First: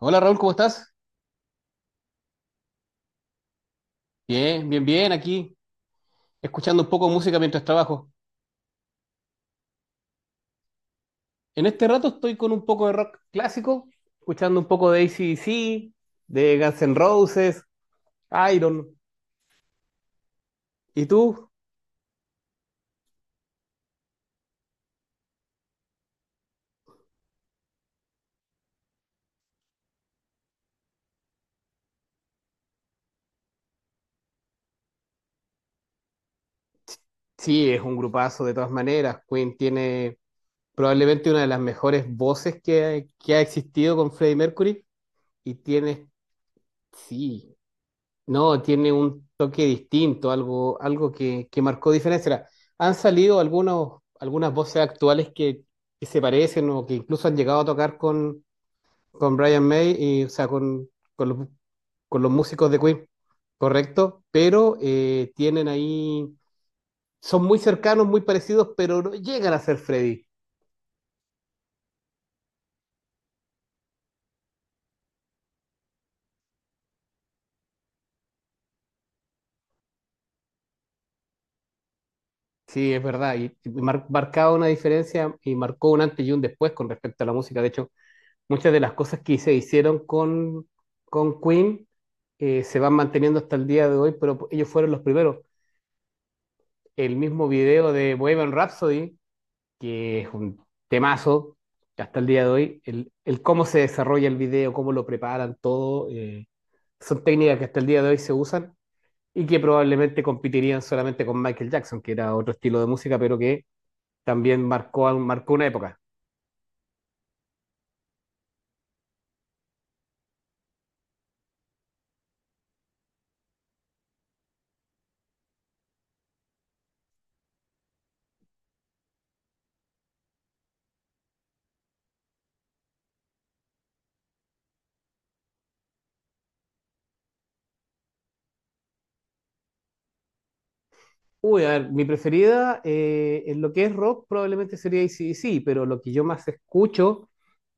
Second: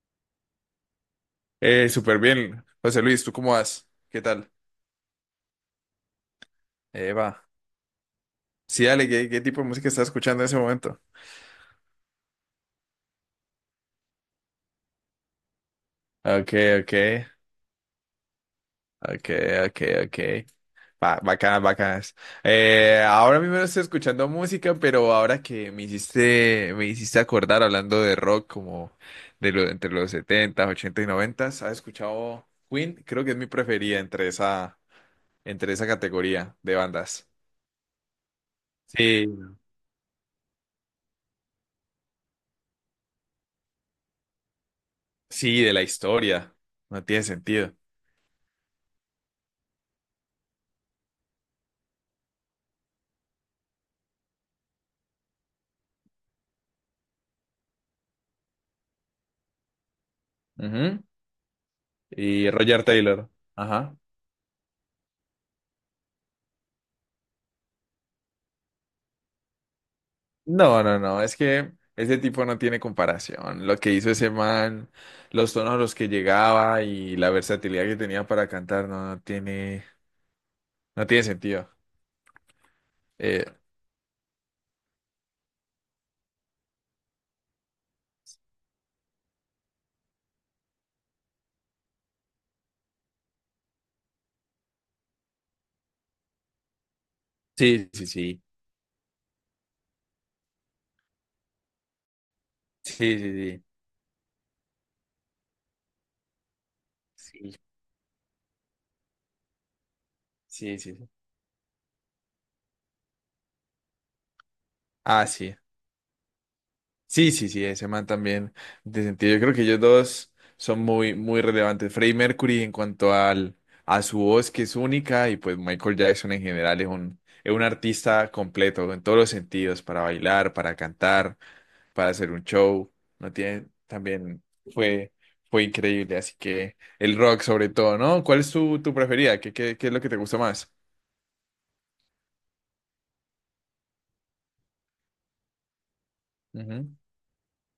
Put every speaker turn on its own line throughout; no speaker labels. Hola Raúl, ¿cómo estás?
Súper bien. José Luis, ¿tú cómo vas? ¿Qué tal?
Bien, bien, bien, aquí escuchando un poco de música
Eva.
mientras trabajo.
Sí, dale, ¿qué tipo de música estás escuchando en ese momento?
En este rato estoy con un poco de rock clásico, escuchando un poco de AC/DC,
Ok,
de Guns
ok,
N' Roses, Iron.
ok, ok, ok.
¿Y tú?
Bacanas, bacanas. Ahora mismo no estoy escuchando música, pero ahora que me hiciste acordar hablando de rock como entre los 70s y 90, ¿has escuchado Queen? Creo que es mi preferida entre esa categoría de bandas.
Sí, es un grupazo de todas maneras.
Sí.
Queen tiene probablemente una de las mejores voces que ha existido con Freddie Mercury y
Sí, de la
tiene,
historia. No tiene
sí,
sentido.
no, tiene un toque distinto, algo, algo que marcó diferencia. Ahora, han salido algunos, algunas voces actuales que se parecen o que incluso han llegado a tocar con Brian May, y, o sea,
Ujú.
con los, con los
Y
músicos de
Roger
Queen,
Taylor. Ajá.
correcto, pero tienen ahí, son muy cercanos, muy parecidos, pero no llegan a ser Freddy.
No, no, no, es que ese tipo no tiene comparación. Lo que hizo ese man, los tonos a los que llegaba y la versatilidad que tenía para cantar no, no tiene sentido.
Sí, es verdad,
Eh,
y marcaba una diferencia y marcó un antes y un después con respecto a la música. De hecho, muchas de las cosas que se hicieron con Queen se van manteniendo hasta el día de hoy, pero ellos fueron los primeros. El mismo
sí,
video
sí,
de
sí,
Bohemian Rhapsody, que es un temazo hasta el día de hoy, el,
sí,
el
sí,
cómo se desarrolla el video, cómo lo preparan, todo, son
sí,
técnicas que hasta el día de hoy se usan y que probablemente
sí,
competirían
sí, sí, sí.
solamente con Michael Jackson, que era otro estilo de música, pero que también marcó,
Ah,
marcó
sí.
una época.
Sí, sí, sí, ese man también de sentido. Yo creo que ellos dos son muy, muy relevantes. Freddie Mercury en cuanto a su voz, que es única, y pues Michael Jackson en general es un, artista completo en todos los sentidos, para bailar, para cantar, para hacer un show. No tiene, también fue, fue increíble. Así que el rock sobre todo, ¿no? ¿Cuál es tu preferida? ¿Qué es lo que te gusta más?
Uy, a ver, mi preferida en lo que es rock probablemente sería AC pero lo que yo más
Ujú,
escucho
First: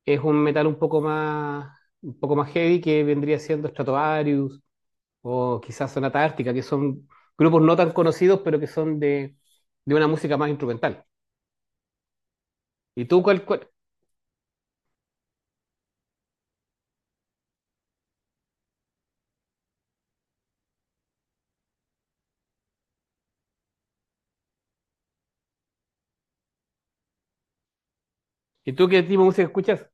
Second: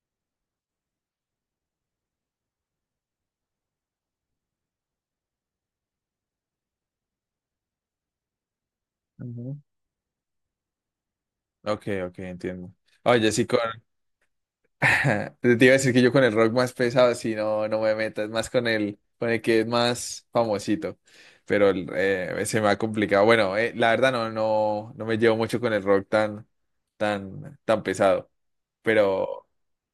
es un metal un poco más heavy que vendría siendo Stratovarius o quizás Sonata Ártica, que son grupos no tan conocidos, pero que son de,
ujú.
de una música más instrumental.
Ok, ok, entiendo.
¿Y tú
Oye,
cuál,
sí,
cuál-
te iba a decir que yo con el rock más pesado, si no, no me meto, es más con el que es más famosito, pero se me ha complicado. Bueno, la verdad no, no, no me llevo mucho con el rock tan, tan, tan pesado,
¿Y tú qué tipo de música
pero,
escuchas?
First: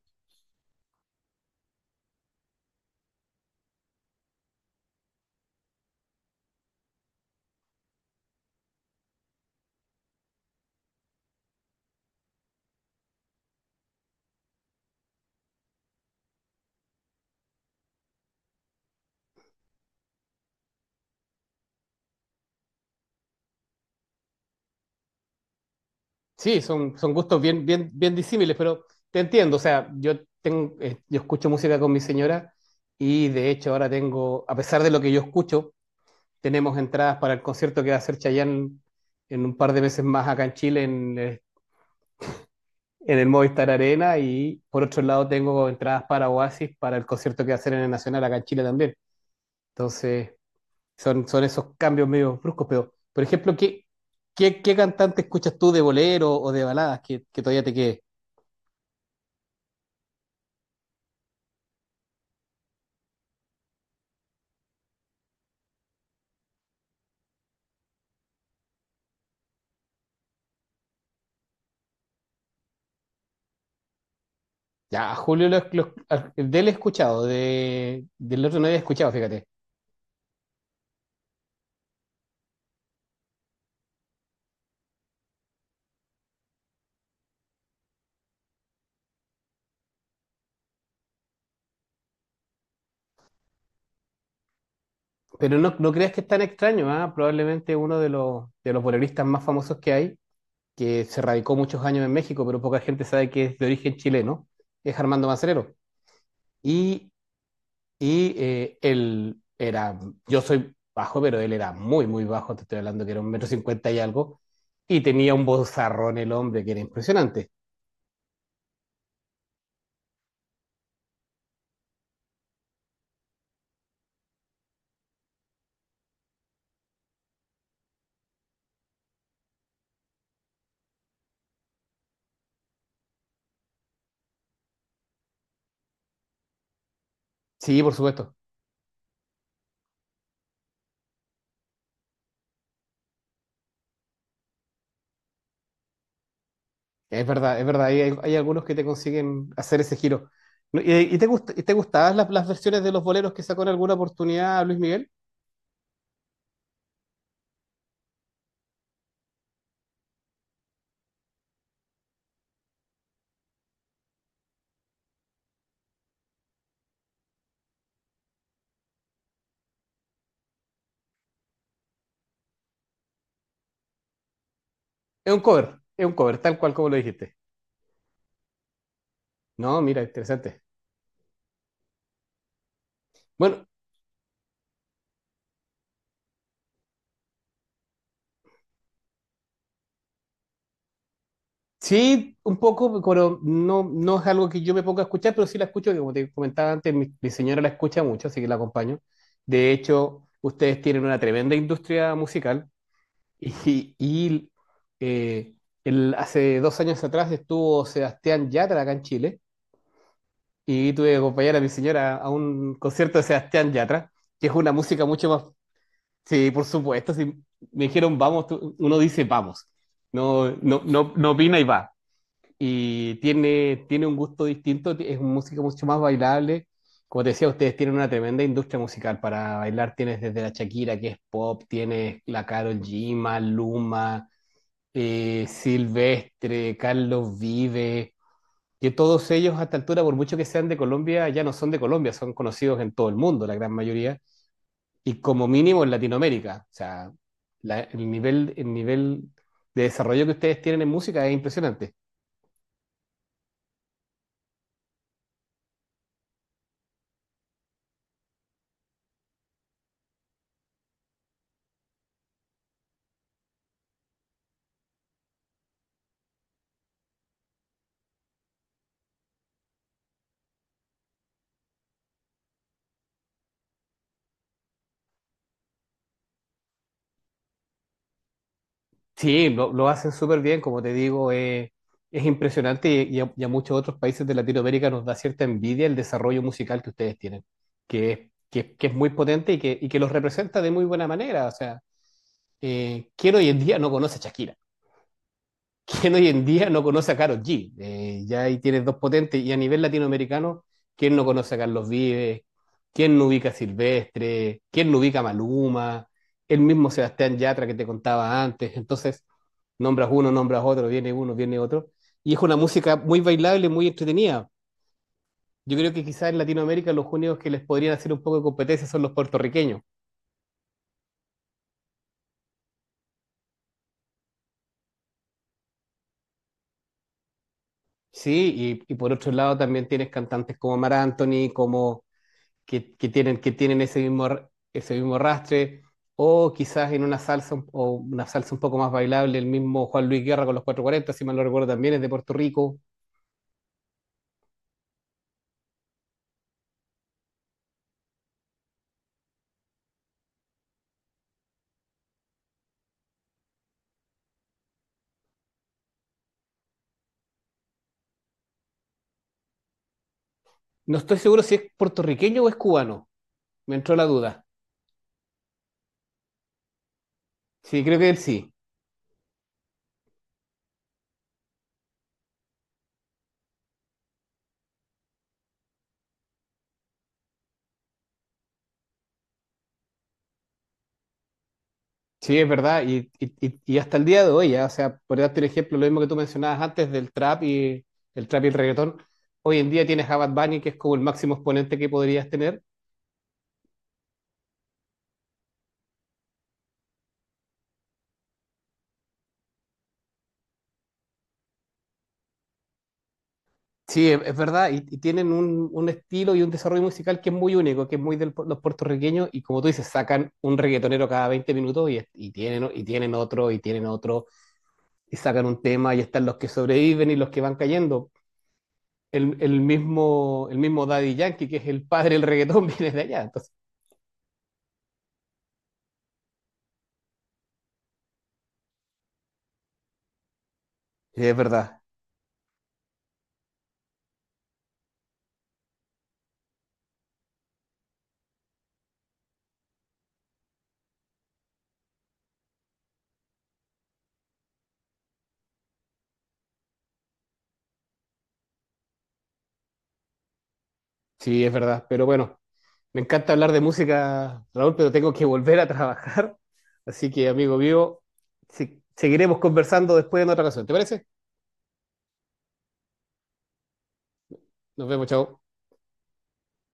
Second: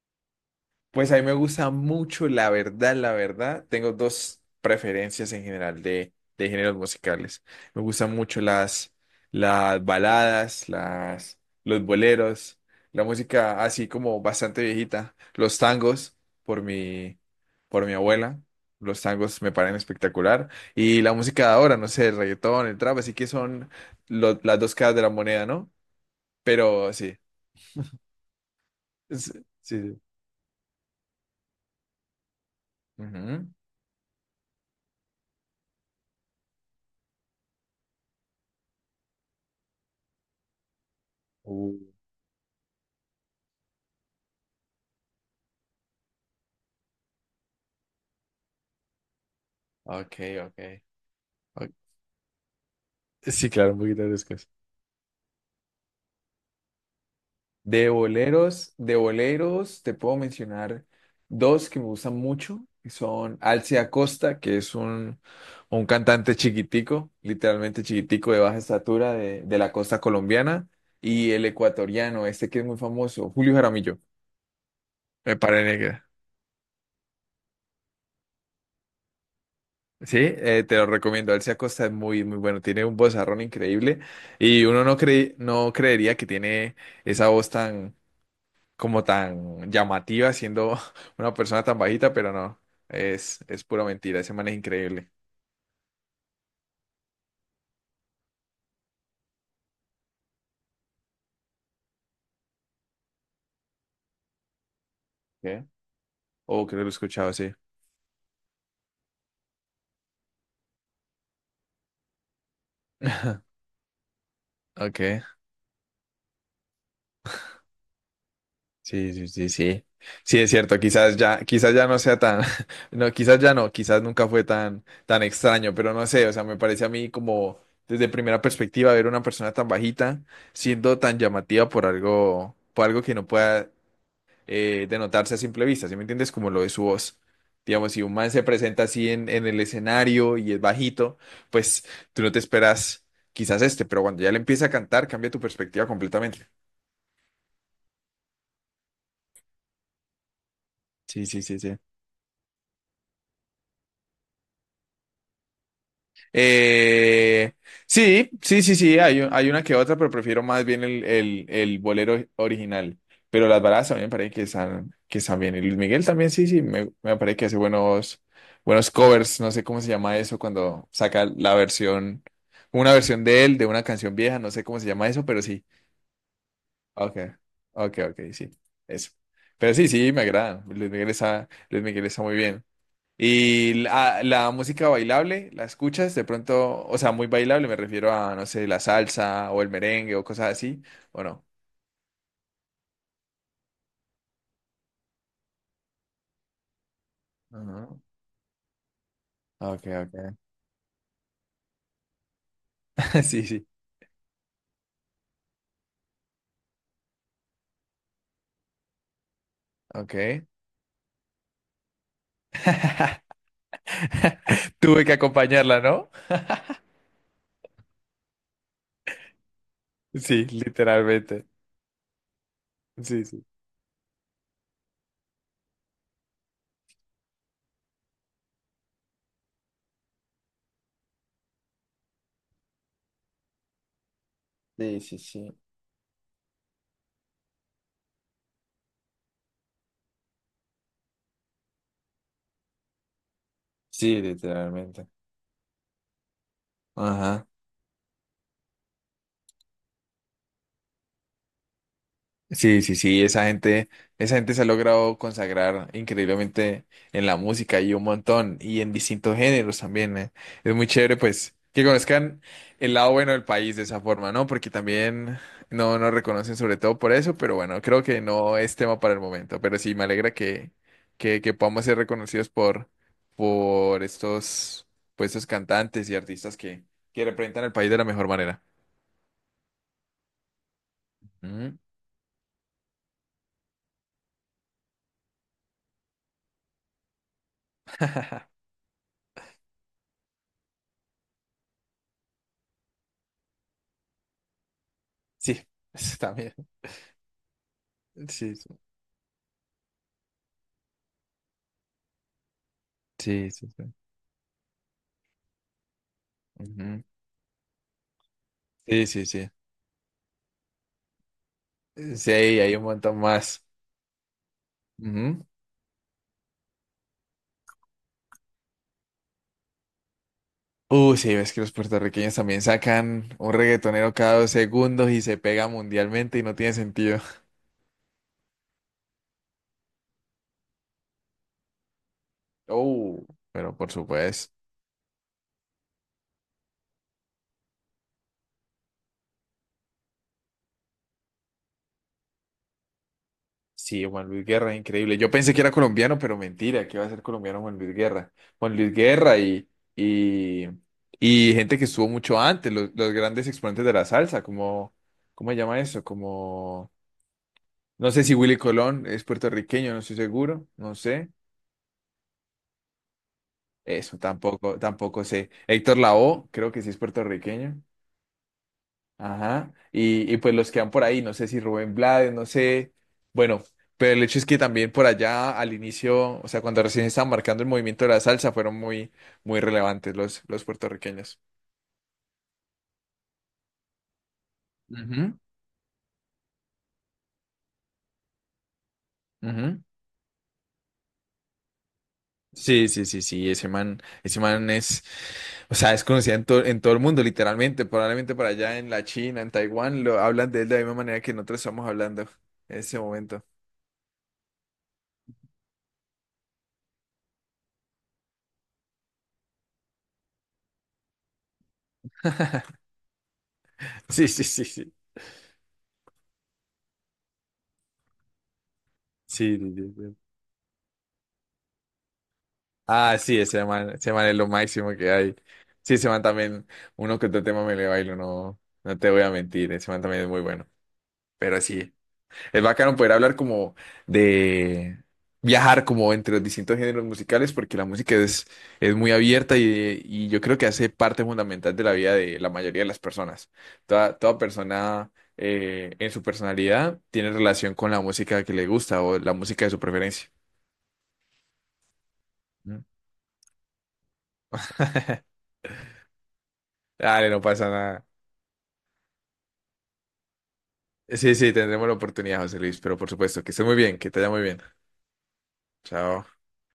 pues a mí me gusta mucho, la verdad, la verdad. Tengo dos preferencias en general de géneros musicales. Me gustan mucho las baladas, los boleros, la música así como bastante viejita, los tangos por mi, por mi abuela. Los tangos me parecen espectacular. Y la música de ahora, no sé, el reggaetón, el trap, así que son las dos caras de la moneda, ¿no?
Sí,
Pero
son
sí.
gustos bien, bien, bien disímiles, pero te
es-
entiendo. O
Sí,
sea,
sí.
yo escucho música con mi señora y
Ujú.
de hecho ahora tengo, a pesar de lo que yo escucho, tenemos entradas para el concierto que va a hacer Chayanne en un par de meses más acá en Chile
Uh,
en el Movistar Arena y por otro lado tengo entradas para Oasis para el concierto que va a hacer en el Nacional acá en Chile también.
Ok,
Entonces
ok.
son
Ok.
esos cambios medio bruscos, pero por
Sí,
ejemplo,
claro, un
¿qué,
poquito de descanso.
qué, qué cantante escuchas tú de bolero o de baladas que todavía te
De
quede?
boleros, de boleros, te puedo mencionar dos que me gustan mucho, que son Alce Acosta, que es un cantante chiquitico, literalmente chiquitico de baja estatura de la costa colombiana, y el ecuatoriano, este que es muy famoso, Julio Jaramillo.
Ya,
Me
Julio,
parece.
de él he escuchado, del otro no había escuchado, fíjate.
Sí, te lo recomiendo. Alcia Acosta es muy, muy bueno. Tiene un vozarrón increíble y uno no cree, no creería que tiene esa voz tan como tan llamativa siendo una persona tan bajita, pero no, es pura mentira, ese man es increíble.
Pero no, no creas que es tan extraño, ¿ah? Probablemente uno de los boleristas más famosos que hay, que se radicó muchos años en México, pero poca gente sabe que es de origen chileno, es Armando
¿Qué?
Manzanero.
Oh, creo que lo he
Y,
escuchado, sí.
él era, yo soy bajo, pero él era muy, muy bajo, te estoy hablando que era un metro cincuenta y algo,
Ok,
y tenía un bozarrón el hombre que era impresionante.
sí, sí, sí, sí. Sí, es cierto, quizás ya no sea tan, no, quizás ya no, quizás nunca fue tan, tan extraño, pero no sé, o sea, me parece a mí como desde primera perspectiva ver una persona tan bajita siendo tan llamativa por algo que no pueda de notarse a simple vista, ¿sí me entiendes? Como lo de su voz.
Sí, por
Digamos, si un man
supuesto,
se presenta así en el escenario y es bajito, pues tú no te esperas quizás este, pero cuando ya le empieza a cantar, cambia tu perspectiva completamente.
es verdad, hay algunos que te consiguen hacer ese giro. No, ¿Y, y
Sí,
te,
sí,
gust-
sí,
y te
sí.
gustaban las versiones de los boleros que sacó en alguna oportunidad Luis Miguel?
Eh, sí, sí, sí, sí, hay una que otra, pero prefiero más bien el, bolero original. Pero las baladas también me parece que están bien. Y Luis Miguel también, sí, sí, me parece que hace buenos covers. No sé cómo se llama eso cuando saca la versión, una versión de él, de una canción vieja, no sé cómo se llama eso, pero sí.
Es un cover, tal cual como lo
Ok,
dijiste.
ok, ok, sí, eso. Pero
No,
sí,
mira,
sí, me
interesante.
agrada. Luis Miguel está muy bien.
Bueno,
Y la música bailable, ¿la escuchas? De pronto, o sea, muy bailable, me refiero a, no sé, la salsa o el merengue o cosas así, ¿o no?
sí, un poco, pero no es algo que yo me ponga a escuchar, pero sí la escucho, que como te comentaba antes, mi señora la
Ajá.
escucha mucho, así que la acompaño. De
Ok,
hecho,
ok.
ustedes tienen una tremenda industria musical
Sí, sí,
y, eh, hace 2 años atrás estuvo Sebastián Yatra acá en Chile
ok.
y tuve que acompañar a mi señora a un concierto de Sebastián Yatra, que es una música
Tuve que
mucho más...
acompañarla, ¿no?
Sí, por supuesto, si me dijeron vamos, uno dice vamos,
Sí,
no
literalmente.
opina y va y
Sí, sí.
tiene un gusto distinto, es una música mucho más bailable. Como te decía, ustedes tienen una tremenda industria musical para bailar. Tienes desde la Shakira, que es pop, tienes la Karol G, Maluma,
Sí, sí, sí.
Silvestre, Carlos Vive, que todos ellos a esta altura, por mucho que sean de Colombia, ya no son de Colombia, son conocidos en todo el mundo, la gran mayoría,
Sí, literalmente.
y como mínimo en Latinoamérica. O sea,
Ajá.
el nivel de desarrollo que ustedes tienen en música es impresionante.
Sí, sí, sí, esa gente se ha logrado consagrar increíblemente en la música y un montón, y en distintos géneros también. Es muy chévere, pues, que conozcan el lado bueno del país de esa forma, ¿no? Porque también no nos reconocen sobre todo por eso, pero bueno, creo que no es tema para el momento. Pero sí, me alegra que, podamos ser reconocidos por estos, por estos cantantes y artistas que representan el país de la mejor manera.
Sí, lo hacen súper bien, como te digo,
Ujú.
es impresionante y, y a muchos otros países de Latinoamérica nos da cierta envidia el desarrollo musical que ustedes tienen, que es, que es muy potente y que los representa de muy buena manera. O sea, ¿quién hoy en día no conoce a Shakira?
Sí,
¿Quién hoy en
también.
día no conoce a Karol G? Ya
Sí,
ahí
sí.
tienes dos potentes. Y a nivel latinoamericano, ¿quién no conoce a Carlos Vives? ¿Quién no ubica
Sí,
a
sí, sí.
Silvestre? ¿Quién no ubica a Maluma? El mismo
Ujú.
Sebastián Yatra que te contaba antes.
Sí,
Entonces,
sí, sí.
nombras uno, nombras otro, viene uno, viene otro.
Sí,
Y es una
hay un
música
montón
muy
más.
bailable, muy entretenida.
Ujú.
Yo creo que quizás en Latinoamérica los únicos que les podrían hacer un poco de competencia son los puertorriqueños.
Sí, ves que los puertorriqueños también sacan un reggaetonero cada 2 segundos y se pega mundialmente y no tiene sentido.
Sí, y por otro lado también tienes cantantes como Mar Anthony, como que, que
Oh,
tienen, que
pero
tienen
por
ese mismo, r-
supuesto.
ese mismo rastre, o quizás en una salsa o una salsa un poco más bailable, el mismo Juan Luis Guerra con los cuatro cuarenta si mal no recuerdo también, es de Puerto Rico.
Sí, Juan Luis Guerra, increíble. Yo pensé que era colombiano, pero mentira, que va a ser colombiano Juan Luis Guerra. Juan Luis Guerra y, y, y, gente que estuvo mucho antes, los grandes exponentes de la salsa, ¿cómo se llama eso? Como No sé si Willy Colón es puertorriqueño, no estoy seguro, no
No estoy
sé.
seguro si es puertorriqueño o es cubano, me entró la
Eso
duda.
tampoco, tampoco sé. Héctor Lavoe, creo que sí es puertorriqueño.
Sí, creo que él sí.
Ajá. Y pues los que van por ahí, no sé si Rubén Blades, no sé. Bueno, pero el hecho es que también por allá al inicio, o sea, cuando recién estaban marcando el movimiento de la salsa, fueron muy, muy relevantes los puertorriqueños.
Sí, es verdad, y hasta el día de hoy, ya, o sea, por
Ujú,
darte un ejemplo, lo mismo que tú mencionabas antes del trap y el reggaetón, hoy en
ujú.
día tienes a Bad Bunny, que es como el máximo exponente que podrías tener.
Sí, sí, sí, sí, ese man o sea, es conocido en todo el mundo, literalmente, probablemente para allá en la China, en Taiwán, lo hablan de él de la misma manera que nosotros estamos hablando en ese momento.
Sí, es verdad, y tienen un estilo y un desarrollo musical que es muy único, que es muy de los puertorriqueños, y como tú dices, sacan un reggaetonero cada 20 minutos y, y tienen otro, y tienen otro,
Sí, sí, sí, sí,
y sacan un tema, y están los que sobreviven y los que van cayendo. El,
sí,
el
sí, sí, sí.
mismo, el mismo Daddy Yankee, que es el padre del reggaetón, viene de
Ah,
allá,
sí,
entonces.
ese man es lo máximo que hay. Sí, ese man también, uno que otro tema me le bailo, no te voy a mentir, ese man también es muy bueno,
Sí, es
pero
verdad,
sí. Es bacano poder hablar como de viajar como entre los distintos géneros musicales porque la música es muy abierta y yo creo que hace parte fundamental de la vida de la mayoría de las personas. Toda persona en su personalidad tiene relación con la música que le gusta o la música de su preferencia.
sí, es verdad, pero bueno,
¿Mm?
me encanta hablar de música, Raúl, pero tengo que volver a trabajar, así
Dale,
que
no
amigo
pasa
vivo
nada.
seguiremos conversando después en otra ocasión, ¿te parece?
Sí, sí, tendremos la oportunidad, José Luis, pero por supuesto, que esté muy bien, que te vaya muy bien.
Nos vemos, chao.
Chao.